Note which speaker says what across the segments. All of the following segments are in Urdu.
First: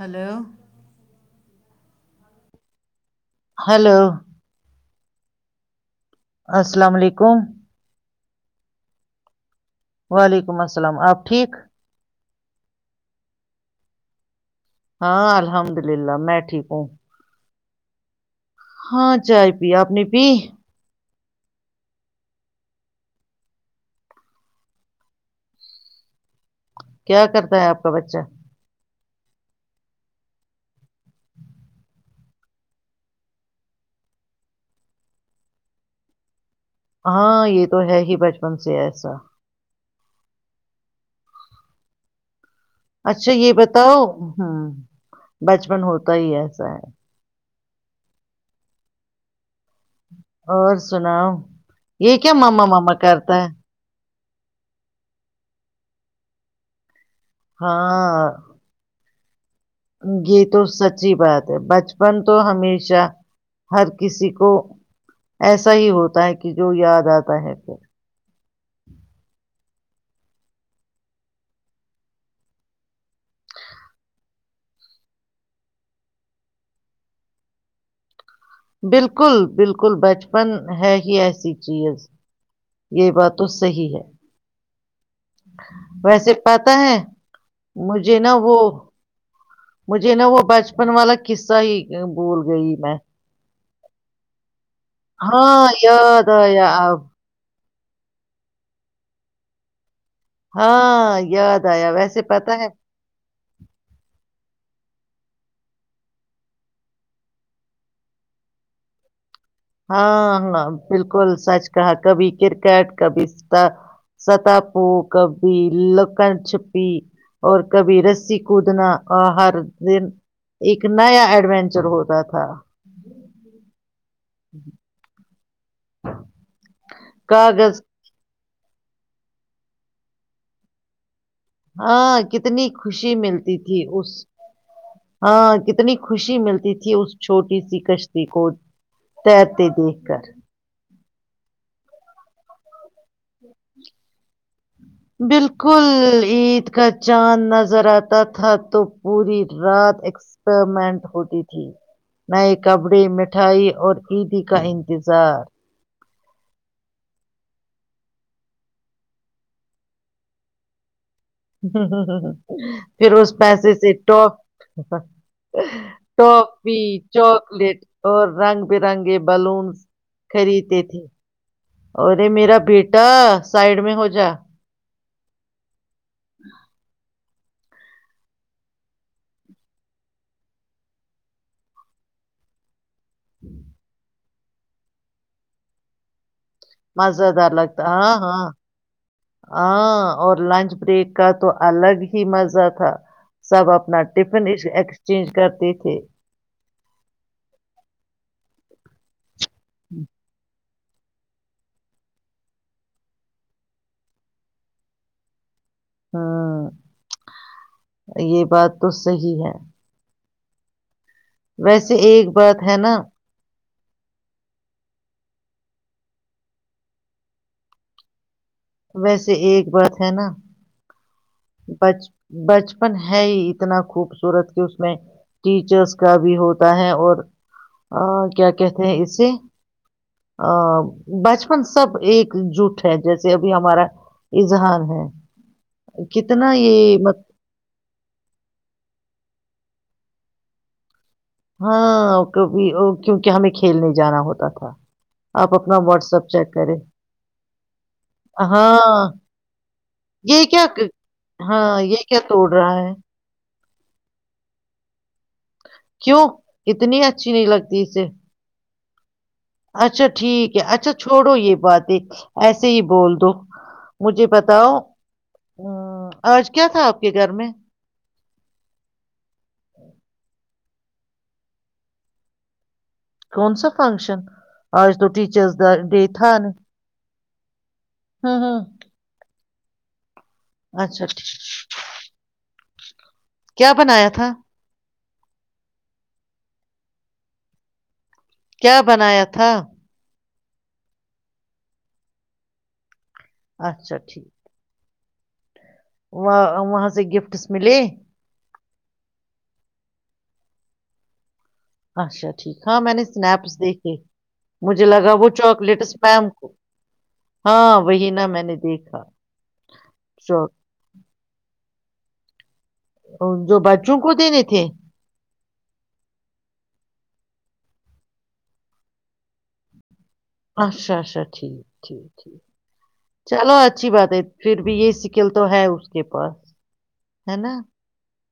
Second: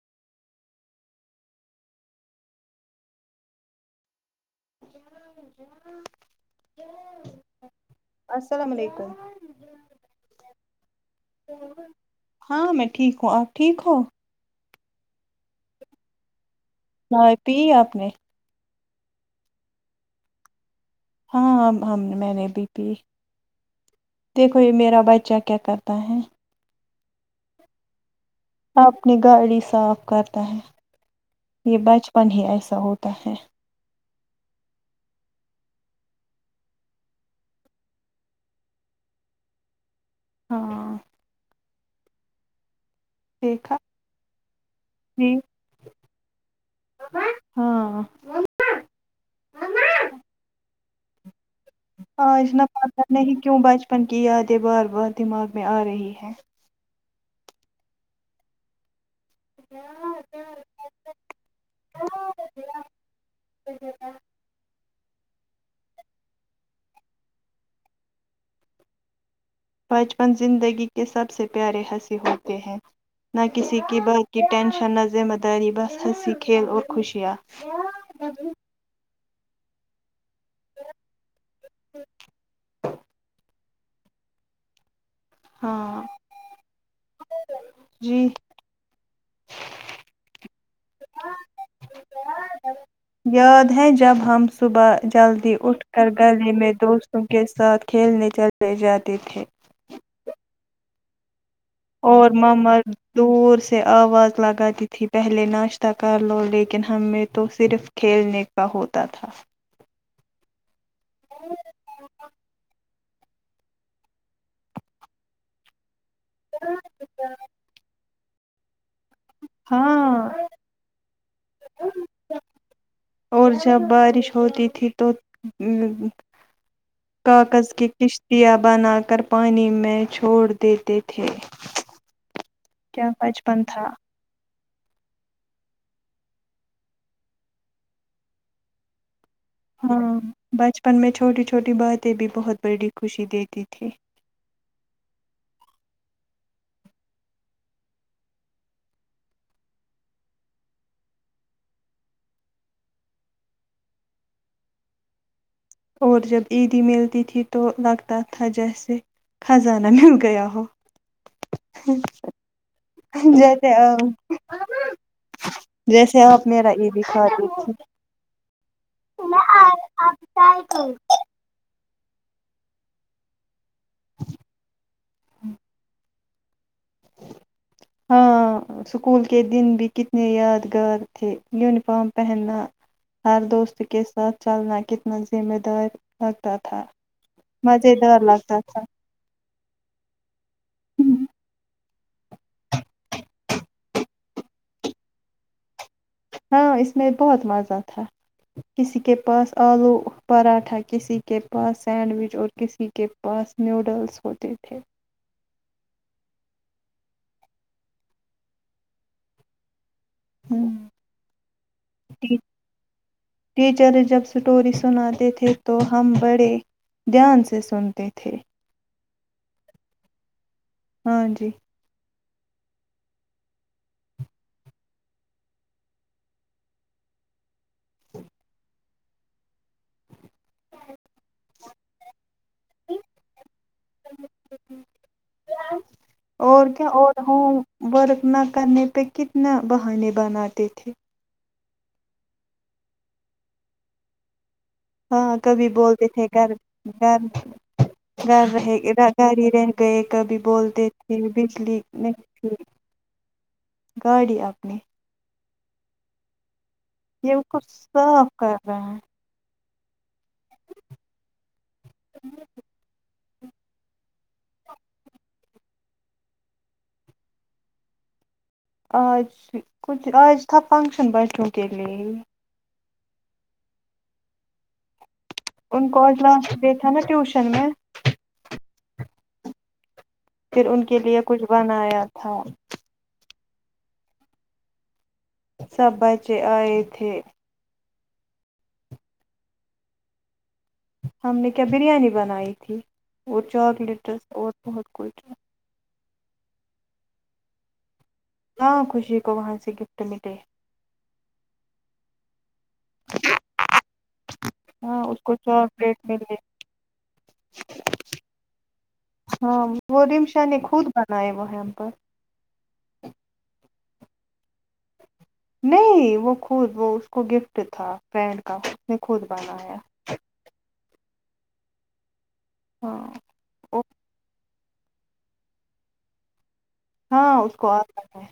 Speaker 1: ہلو ہلو
Speaker 2: [inaudible]
Speaker 1: السلام علیکم
Speaker 2: السلام علیکم
Speaker 1: وعلیکم السلام آپ ٹھیک
Speaker 2: ہاں میں ٹھیک ہوں آپ ٹھیک ہو
Speaker 1: ہاں الحمد للہ میں ٹھیک ہوں
Speaker 2: [inaudible] پ آنے
Speaker 1: ہاں چائے پی آپ نے پی
Speaker 2: ہاں ہم میں نے بھی پی دیکھو یہ میرا بچہ کیا کرتا ہے
Speaker 1: کیا کرتا ہے آپ کا بچہ
Speaker 2: اپنی گاڑی صاف کرتا ہے یہ بچپن ہی ایسا ہوتا ہے
Speaker 1: ہاں یہ تو ہے ہی بچپن سے ایسا
Speaker 2: ہاں
Speaker 1: اچھا یہ
Speaker 2: دیکھا
Speaker 1: بتاؤ ہ
Speaker 2: جی
Speaker 1: بچپن ہوتا ہی ایسا ہے
Speaker 2: ہاں [inaudible]
Speaker 1: اور سناؤ یہ کیا ماما ماما
Speaker 2: پتا نہیں
Speaker 1: کرتا ہے
Speaker 2: کیوں بچپن کی یادیں بار بار دماغ میں آ رہی ہیں
Speaker 1: ہاں یہ تو سچی بات ہے بچپن تو ہمیشہ ہر کسی کو ایسا ہی ہوتا ہے کہ جو یاد آتا ہے پھر
Speaker 2: بچپن زندگی کے سب سے پیارے ہنسی ہوتے ہیں نہ کسی کی بات کی ٹینشن نہ ذمہ داری بس ہنسی کھیل اور خوشیاں
Speaker 1: بالکل بالکل بچپن ہے ہی ایسی چیز یہ بات تو صحی ہے
Speaker 2: ہاں
Speaker 1: ویسے پتا ہے مجھے
Speaker 2: جی
Speaker 1: نا وہ مجھے نہا وہ بچپن والا قصہ ہی بول گئی میں
Speaker 2: یاد ہے جب ہم صبح جلدی
Speaker 1: ہاں
Speaker 2: اٹھ کر
Speaker 1: یاد
Speaker 2: گلے
Speaker 1: آیا
Speaker 2: میں
Speaker 1: اب
Speaker 2: دوستوں کے ساتھ کھیلنے چل لے جاتے تھے
Speaker 1: ہاں یاد آیا ویسے
Speaker 2: اور
Speaker 1: پتہ ہے
Speaker 2: ممر [inaudible] دور سے آواز لگا تی تھی پہلے ناشتہ کر لو لیکن ہمیں تو صرف کھیلنے کا ہوتا تھا
Speaker 1: ہاں ہ بالکل سچ کہا کبھی کرکٹ کبھی ستا پو کبھی ل کر چھپی اور کبیرس س کوودنا آ ہر دن
Speaker 2: ہاں
Speaker 1: ایک نیا ایڈوینچر ہوتا تھا
Speaker 2: اور جب بارش ہوتی تھی تو کاغذ کی قش پیا بنا کر پانی میں چھوڑ دیتے تھے
Speaker 1: ہاں کتنی
Speaker 2: کیا
Speaker 1: خوشی ملتی
Speaker 2: بچپن
Speaker 1: تھی
Speaker 2: تھا
Speaker 1: اس ہاں کتنی خوشی ملتی تھی اس چھوٹی سی کشتی کو تیرتے دیکھ
Speaker 2: ہاں
Speaker 1: کر
Speaker 2: بچپن میں چھوٹی چھوٹی باتیں بھی بہت بڑی خوشی دیتی تھی
Speaker 1: بالکل عید کا چاند نظر آتا تھا تو پوری رات ایکسپریمنٹ ہوتی تھی نئے کپڑے مٹھائی اور عیدی کا انتظار
Speaker 2: اور جب عیدی ملتی تھی تو لگتا تھا جیسے خزانہ مل گیا ہو
Speaker 1: ہ پھر اس
Speaker 2: جیسے
Speaker 1: پیسے سے ٹاپ
Speaker 2: جیسے آپ میرا
Speaker 1: ٹاپی
Speaker 2: عیدی کھاتی تھی
Speaker 1: چاکلیٹ اور رنگ برنگے بلونس خریدتے تھے اوررے میرا بیٹا سائڈ میں ہو جائے ہ [unintelligible]
Speaker 2: ہاں اسکول کے دن بھی کتنے یادگار تھے یونیفارم پہننا ہر دوست کس سات چلنا کتنا ذمہ دار تھا
Speaker 1: مزہدہ الگتا ہاں
Speaker 2: مزیدار
Speaker 1: ہاں
Speaker 2: لگتا تھا
Speaker 1: ہاں اور لنچ بریک کا تو الگ ہی مزہ تھا سب اپنا ٹفن ایکسچینج کرتے تھے
Speaker 2: ہاں اس میں بہت مزہ تھا کسی کے پاس آلو پراٹھا کسی کے پاس سینڈوچ اور کسی کے پاس نوڈلس ہوتے تھے
Speaker 1: ہوں یہ بات تو صی ہے
Speaker 2: ہوں [unintelligible]
Speaker 1: ویسے ایک بات ہے نا
Speaker 2: ٹیچر جب اسٹوری سناتے تھے تو ہم بڑے دھیان سے سنتے تھے
Speaker 1: ویسے ایک بات ہے نا
Speaker 2: ہاں جی
Speaker 1: بچ بچپن ہے ہی اتنا خوبصورت کہ اس میں ٹیچرس کا بھی ہوتا ہے اور کیا کہتے ہیں اسے ا بچپن سب ایک جٹ ابھی ہمارا اظہار ہے کتنا
Speaker 2: اور کیا
Speaker 1: یہ
Speaker 2: اور
Speaker 1: مت
Speaker 2: ہوم ورک کرنے پہ نہ بہانے بناتے تھے
Speaker 1: ہاں ک کیونکہ ہمیں کھیلنے جانا ہوتا تھا
Speaker 2: ہاں
Speaker 1: آپ
Speaker 2: کبھی
Speaker 1: اپنا
Speaker 2: بولتے
Speaker 1: واٹس
Speaker 2: تھے
Speaker 1: ایپ
Speaker 2: گھر
Speaker 1: چیک کریں
Speaker 2: گھر گھر رہ
Speaker 1: ہاں
Speaker 2: گھر ہی رہ گئے کبھی
Speaker 1: یہ کیا
Speaker 2: بولتے تھے بجلی
Speaker 1: ہاں یہ کیا
Speaker 2: نہیں
Speaker 1: توڑ
Speaker 2: تھی
Speaker 1: رہا ہے
Speaker 2: گاڑی اپنی
Speaker 1: کیوں کتنی اچھی نہیں لگتی اسے
Speaker 2: و [unintelligible]
Speaker 1: اچھاچھ [unintelligible] ٹھیک ہے اچھا چھوڑو یہ باتیں ایسے ہی بول دو مجھے بتاؤ ا آج کیا تھا آپ کے گھر میں
Speaker 2: آج کچھ آج تھا فنکشن بچوں کے لیے
Speaker 1: کون سا فنکشن آج تو چ
Speaker 2: ان کوجلا د تھا نا ٹیوشن شنم
Speaker 1: ہاں ہاں
Speaker 2: پھر ان کے لیے کچھ بنایا تھا
Speaker 1: کیا بنایا تھا
Speaker 2: سب بچے آئے تھے
Speaker 1: کیا بنایا تھا
Speaker 2: ہم نے کیا بریانی بنائی تھی اور چاکلیٹس اورہت کوئی کیا
Speaker 1: وہ وہاں سے گفٹس ملے
Speaker 2: ہاں خوشی کو وہاں سے گفٹ ملے
Speaker 1: اچھا اچ ٹھیک ہاں میں نے اسنیپس دیکھے مجھے
Speaker 2: ہاں
Speaker 1: لگا
Speaker 2: اس
Speaker 1: وہ
Speaker 2: کو
Speaker 1: چاکلیٹس
Speaker 2: چاکلیٹ
Speaker 1: میم
Speaker 2: ملے
Speaker 1: کو ہاں وہی نہا میں نے دیکھا
Speaker 2: ہاں وہ رمشا نے خود بنائے وہ ہیمپر
Speaker 1: ج کوو دینے تھے
Speaker 2: نہیں وہ خود وہ اس کو گفٹ تھا فرینڈ کا اس نے خود بنایا
Speaker 1: اچھا اچھا ٹھیک ٹھیک
Speaker 2: ہاں
Speaker 1: چلو اچھی بات ہے پھر بھی یہ سکل تو ہے اس کے پاس
Speaker 2: ہاں
Speaker 1: ہے نا
Speaker 2: اس کو آتا ہے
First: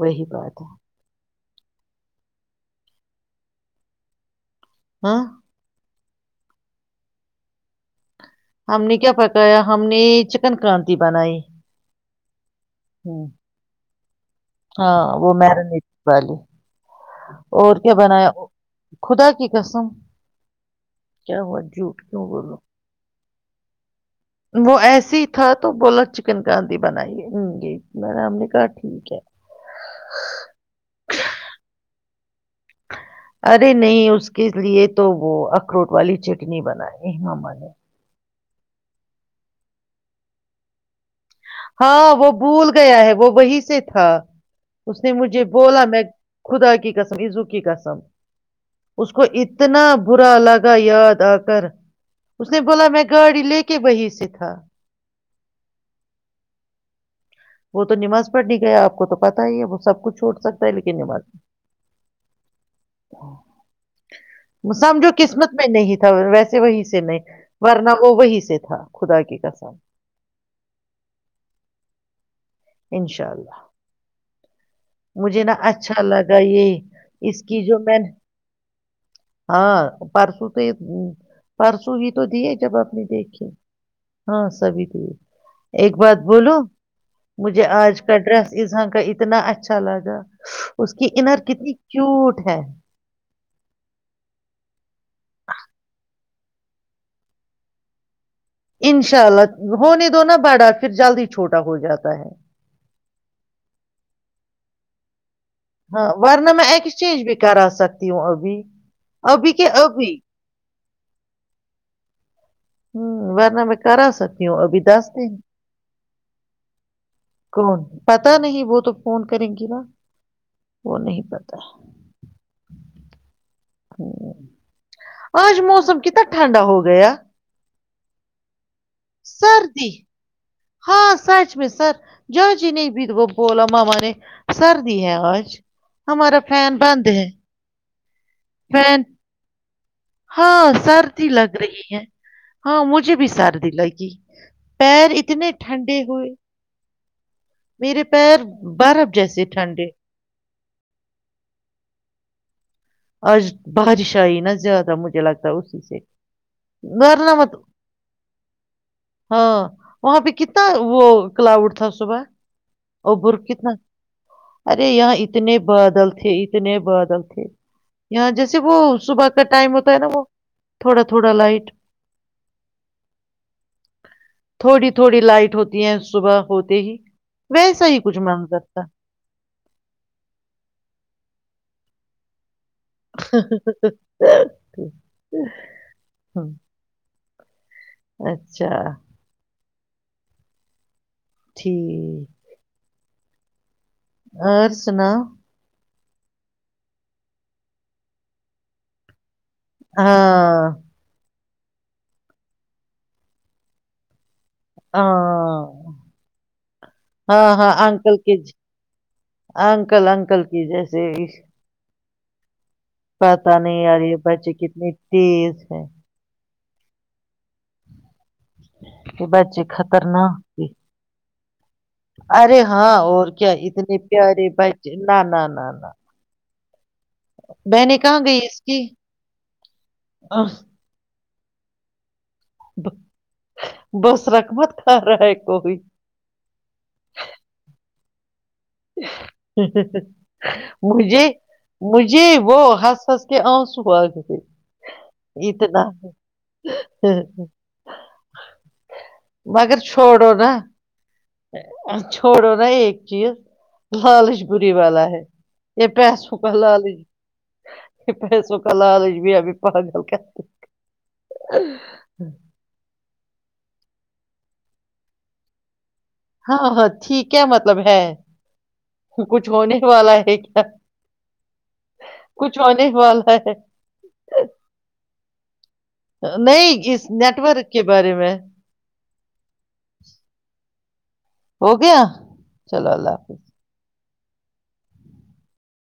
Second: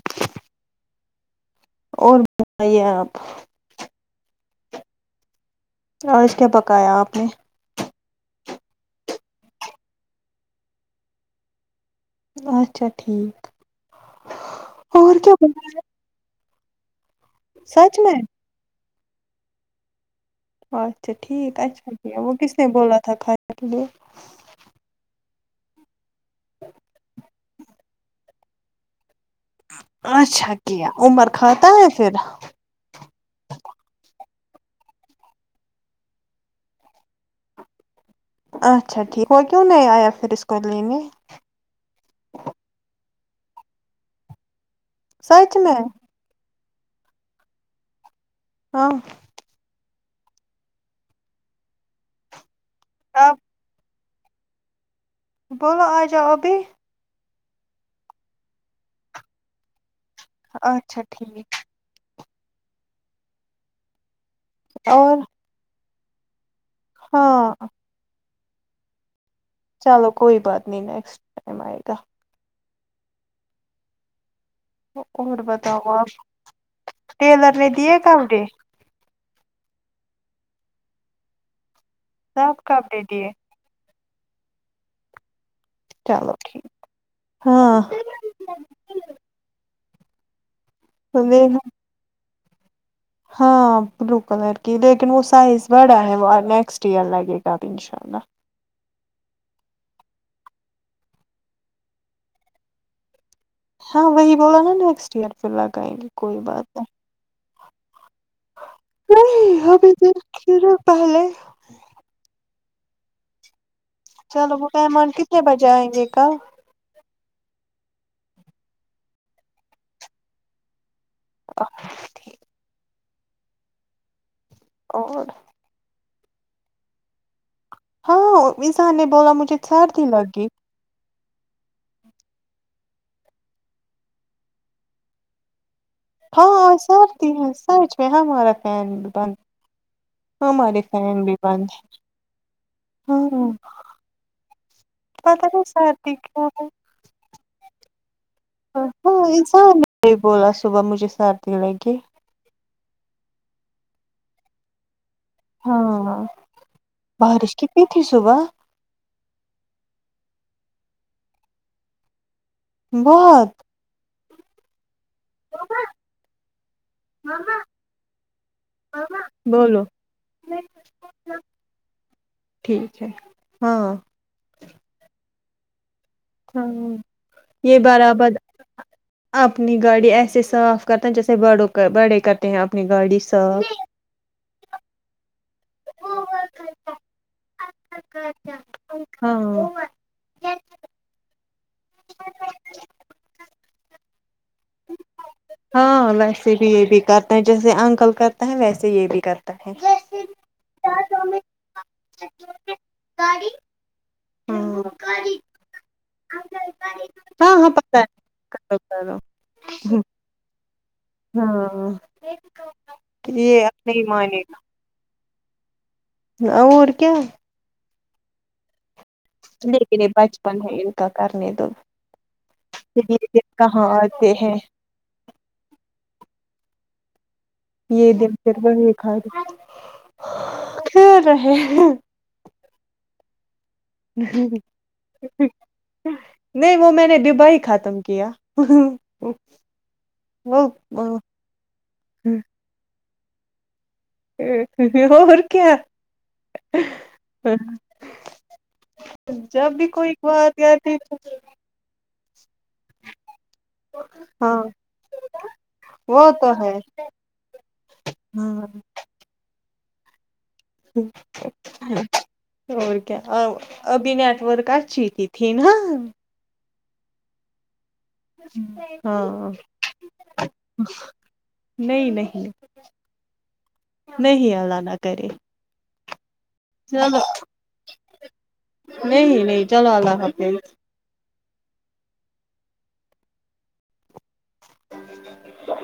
Speaker 1: وہی بات ہے
Speaker 2: اور بتائیے آپ
Speaker 1: ہاں
Speaker 2: اورش کیا پکایا آپ نے
Speaker 1: ہم نے کیا پکایا ہم نے چکن کرانتی بنائی
Speaker 2: اچھا
Speaker 1: ہوں،
Speaker 2: ٹھیک
Speaker 1: ہاں
Speaker 2: اور
Speaker 1: وہ
Speaker 2: کیا بولا
Speaker 1: میرنی والی اور کیا
Speaker 2: سچ میں
Speaker 1: بنایا خدا کی قسم
Speaker 2: اچھا
Speaker 1: کیا
Speaker 2: ٹھیک
Speaker 1: ہوا جھوٹ
Speaker 2: اچھا
Speaker 1: کیوں
Speaker 2: وہ کس
Speaker 1: بولوں
Speaker 2: نے بولا تھا پٹ دے
Speaker 1: وہ ایسے ہی تھا تو بولا چکن کانتی بنائیے جی میں رام نے کہا ٹھیک ہ
Speaker 2: اچھا کیا عمر کھاتا ہے پھر
Speaker 1: ارے نہیں اس کے لیے تو وہ اخروٹ والی چٹنی بنائے ہیں امی نے
Speaker 2: اچھا ٹھیک وہ کیوں نہیں آیا پھر اس کو لینے
Speaker 1: ہاں وہ بھول گیا ہے وہ وہی سے تھا اس نے مجھے بولا میں خدا کی قسم عزو کی قسم
Speaker 2: ہاں
Speaker 1: اس کو اتنا برا لگا یاد آ کر اس اس نے بولا میں
Speaker 2: آپ
Speaker 1: گاڑی لے کے بہ س سھا
Speaker 2: بولو آجاؤ ابھی
Speaker 1: وہ تو نماز پڑھ نے گیا آپ کو تو پتا ہی ہے وہ سب کچھ چھوڈ سکتا ہے لیکن
Speaker 2: اچھا
Speaker 1: نماز نہی
Speaker 2: ٹھیک
Speaker 1: ا سمجھو
Speaker 2: اور
Speaker 1: قسمت میں نہیں تھا تو سے وہیں سے لیں
Speaker 2: ہاں
Speaker 1: ورنہ وہ وہی سے تھا خداکی
Speaker 2: چلو کوئی بات نہیں نیکسٹ ٹائم آئے گا
Speaker 1: انشاء اللہ
Speaker 2: اور
Speaker 1: مجھے نا
Speaker 2: بتاؤ
Speaker 1: اچھا
Speaker 2: آپ
Speaker 1: لگا یہ اس
Speaker 2: ٹیلر
Speaker 1: کی جو
Speaker 2: دیے
Speaker 1: میں نے
Speaker 2: کپڑے
Speaker 1: ہاں پرسوں سے پرسو تووہی تو دیے
Speaker 2: سب
Speaker 1: جب آپ
Speaker 2: کپڑے
Speaker 1: نے
Speaker 2: دیے
Speaker 1: دیکھے ہاں سبھی ت ایک بات
Speaker 2: چلو
Speaker 1: بولو
Speaker 2: ٹھیک
Speaker 1: مجھے
Speaker 2: ہاں
Speaker 1: آج کا ڈریس اظان کا اتنا اچھا اچھا لگا اس کی انر
Speaker 2: دیکھ
Speaker 1: کتنی کیوٹ ہے
Speaker 2: ہاں بلو کلر کی لیکن وہ سائز بڑا ہے وہ نیکسٹ ایئر لگے گا انشاء اللہ
Speaker 1: انشاء اللہ ہونے دو نا بڑا پھر جلد ہی چھوٹا ہو جاتا ہے
Speaker 2: ہاں وہی بولا نا نیکسٹ ایئر پھر لگائیں گے
Speaker 1: ہاں
Speaker 2: کوئی
Speaker 1: وورن
Speaker 2: بات
Speaker 1: میں
Speaker 2: نہیں
Speaker 1: ایکسچینج بیک کرا سکتے ہوں ابھی ابھی کہ
Speaker 2: نہیں
Speaker 1: ابھی
Speaker 2: دیکھنا پہلے
Speaker 1: ہوں وار ن میں کرا سکتی
Speaker 2: چلو
Speaker 1: ہوں
Speaker 2: وہ
Speaker 1: ابھی
Speaker 2: پمان
Speaker 1: دس دن
Speaker 2: کتنے بجے آئیں گے کل
Speaker 1: کون پتا نہیں وہ تو فون کریں گی نا وہ نہیں پتا ہ
Speaker 2: اور
Speaker 1: آج موسم کتنا ٹھنڈا ہو گیا
Speaker 2: [unintelligible] انسان نے بولا مجھے سردی لگ گی
Speaker 1: [unintelligible]
Speaker 2: ہاں
Speaker 1: فین بند ہے
Speaker 2: سرتی ہیں سچ میں ہمارا فین بند
Speaker 1: ہاں
Speaker 2: ہمارے فین
Speaker 1: سردی
Speaker 2: بھی
Speaker 1: لگ
Speaker 2: بند
Speaker 1: رہی ہے ہاں مجھے بھی سردی لگی پیر
Speaker 2: پتا
Speaker 1: اتنے
Speaker 2: نہیں
Speaker 1: ٹھنڈے
Speaker 2: سردی
Speaker 1: ہوئے
Speaker 2: کیوں ہے
Speaker 1: مییر
Speaker 2: ہاں انسان نے بولا صبح مجھے سات د لگے
Speaker 1: آج بارش آئی نا زیادہ مجھے لگتا اسی سے
Speaker 2: ہاں
Speaker 1: گھرنا مت
Speaker 2: بارش کتنی تھی صبح
Speaker 1: ہاں وہاں پہ کیا کتنا وہ کلاؤڈ تھا صبح ا بر
Speaker 2: بہت
Speaker 1: کتنا ارے یہاں اتنے بادل تھے اتنے بادل تھے یہاں جیسے وہ صبح کا ٹائم
Speaker 2: بولو
Speaker 1: ہوتا ہے نا وہ تھوڑا تھوڑا لائٹ
Speaker 2: ٹھیک ہے ہاں
Speaker 1: تھوڑی تھوڑی لائٹ ہوتی ہیں
Speaker 2: ہاں یہ برابر
Speaker 1: منظر تھا
Speaker 2: اپنی گاڑی ایسے صاف کرتا ہیں جیسے بڑوں بڑے کرتے ہیں آپ
Speaker 1: [unintelligible] [unintelligible]
Speaker 2: ہاں
Speaker 1: [unintelligible]
Speaker 2: [unintelligible]
Speaker 1: ٹھیک اور سنا
Speaker 2: ہاں ویسے بھی یہ بھی کرتے ہیں جیسے انکل کرتے ہیں ویسے یہ بھی کرتے [unintelligible]
Speaker 1: ہاں
Speaker 2: [unintelligible]
Speaker 1: ہاں ہاں ہاں
Speaker 2: پتہ ہے
Speaker 1: اکل کی
Speaker 2: کرو کرو
Speaker 1: اکل ا انکل کی جیسے
Speaker 2: ہاں [unintelligible]
Speaker 1: پتاہ
Speaker 2: یہ اب
Speaker 1: نہیں آ رہی ہے
Speaker 2: مانے
Speaker 1: بچے کتنی تیز ہے
Speaker 2: اور کیا
Speaker 1: کہ بچے
Speaker 2: لیکن یہ
Speaker 1: خطرناک
Speaker 2: بچپن
Speaker 1: ت
Speaker 2: ہے ان کا کرنے دو
Speaker 1: ارے ہاں
Speaker 2: پھر
Speaker 1: اور
Speaker 2: یہ دن
Speaker 1: کیا
Speaker 2: کہاں
Speaker 1: اتنے
Speaker 2: آتے
Speaker 1: پیارے
Speaker 2: ہیں
Speaker 1: بچے نہ نہ نہ نہ میں نے
Speaker 2: یہ
Speaker 1: کہاں
Speaker 2: دن
Speaker 1: گئی
Speaker 2: پھر
Speaker 1: اس
Speaker 2: وہ
Speaker 1: کی
Speaker 2: یہ کھا پھر ہے [inaudible]
Speaker 1: ب [unintelligible] کوئی
Speaker 2: نہیں وہ میں نے ڈب ہی خاتم ک [inaudible] وہ
Speaker 1: مجھے مجھے وہ ہس ہ کہ اور [inaudible]
Speaker 2: اور کیا جب
Speaker 1: مگر
Speaker 2: بھی کوئی
Speaker 1: چھوڑو
Speaker 2: بات گ ت
Speaker 1: تھوڑو نا ایک چیز لالچ
Speaker 2: ہاں
Speaker 1: بری والا ہے یہ
Speaker 2: وہ
Speaker 1: پیسوں
Speaker 2: تو
Speaker 1: کا
Speaker 2: ہے
Speaker 1: لالچ یہ پیسوں
Speaker 2: ہاں
Speaker 1: کا لالچ بھی ابھی پاگل چ [inaudible]
Speaker 2: اور ابھی نیٹ ورکہ چ ت تھییں
Speaker 1: ہاں ہاں ٹھیک ہے مطلب ہے
Speaker 2: ہاں
Speaker 1: کچھ ہونے والا ہے کیا
Speaker 2: نہیں نہیں
Speaker 1: کچھ ہونے والا ہے
Speaker 2: نہیں اللہانا کرے
Speaker 1: نہیں اس
Speaker 2: چلو
Speaker 1: نیٹورورک کے بارے میں
Speaker 2: نہیں نہیں چلو اللہ حافظ
Speaker 1: ہو گیا چلو اللہ حافظ
Speaker 2: ہ [inaudible]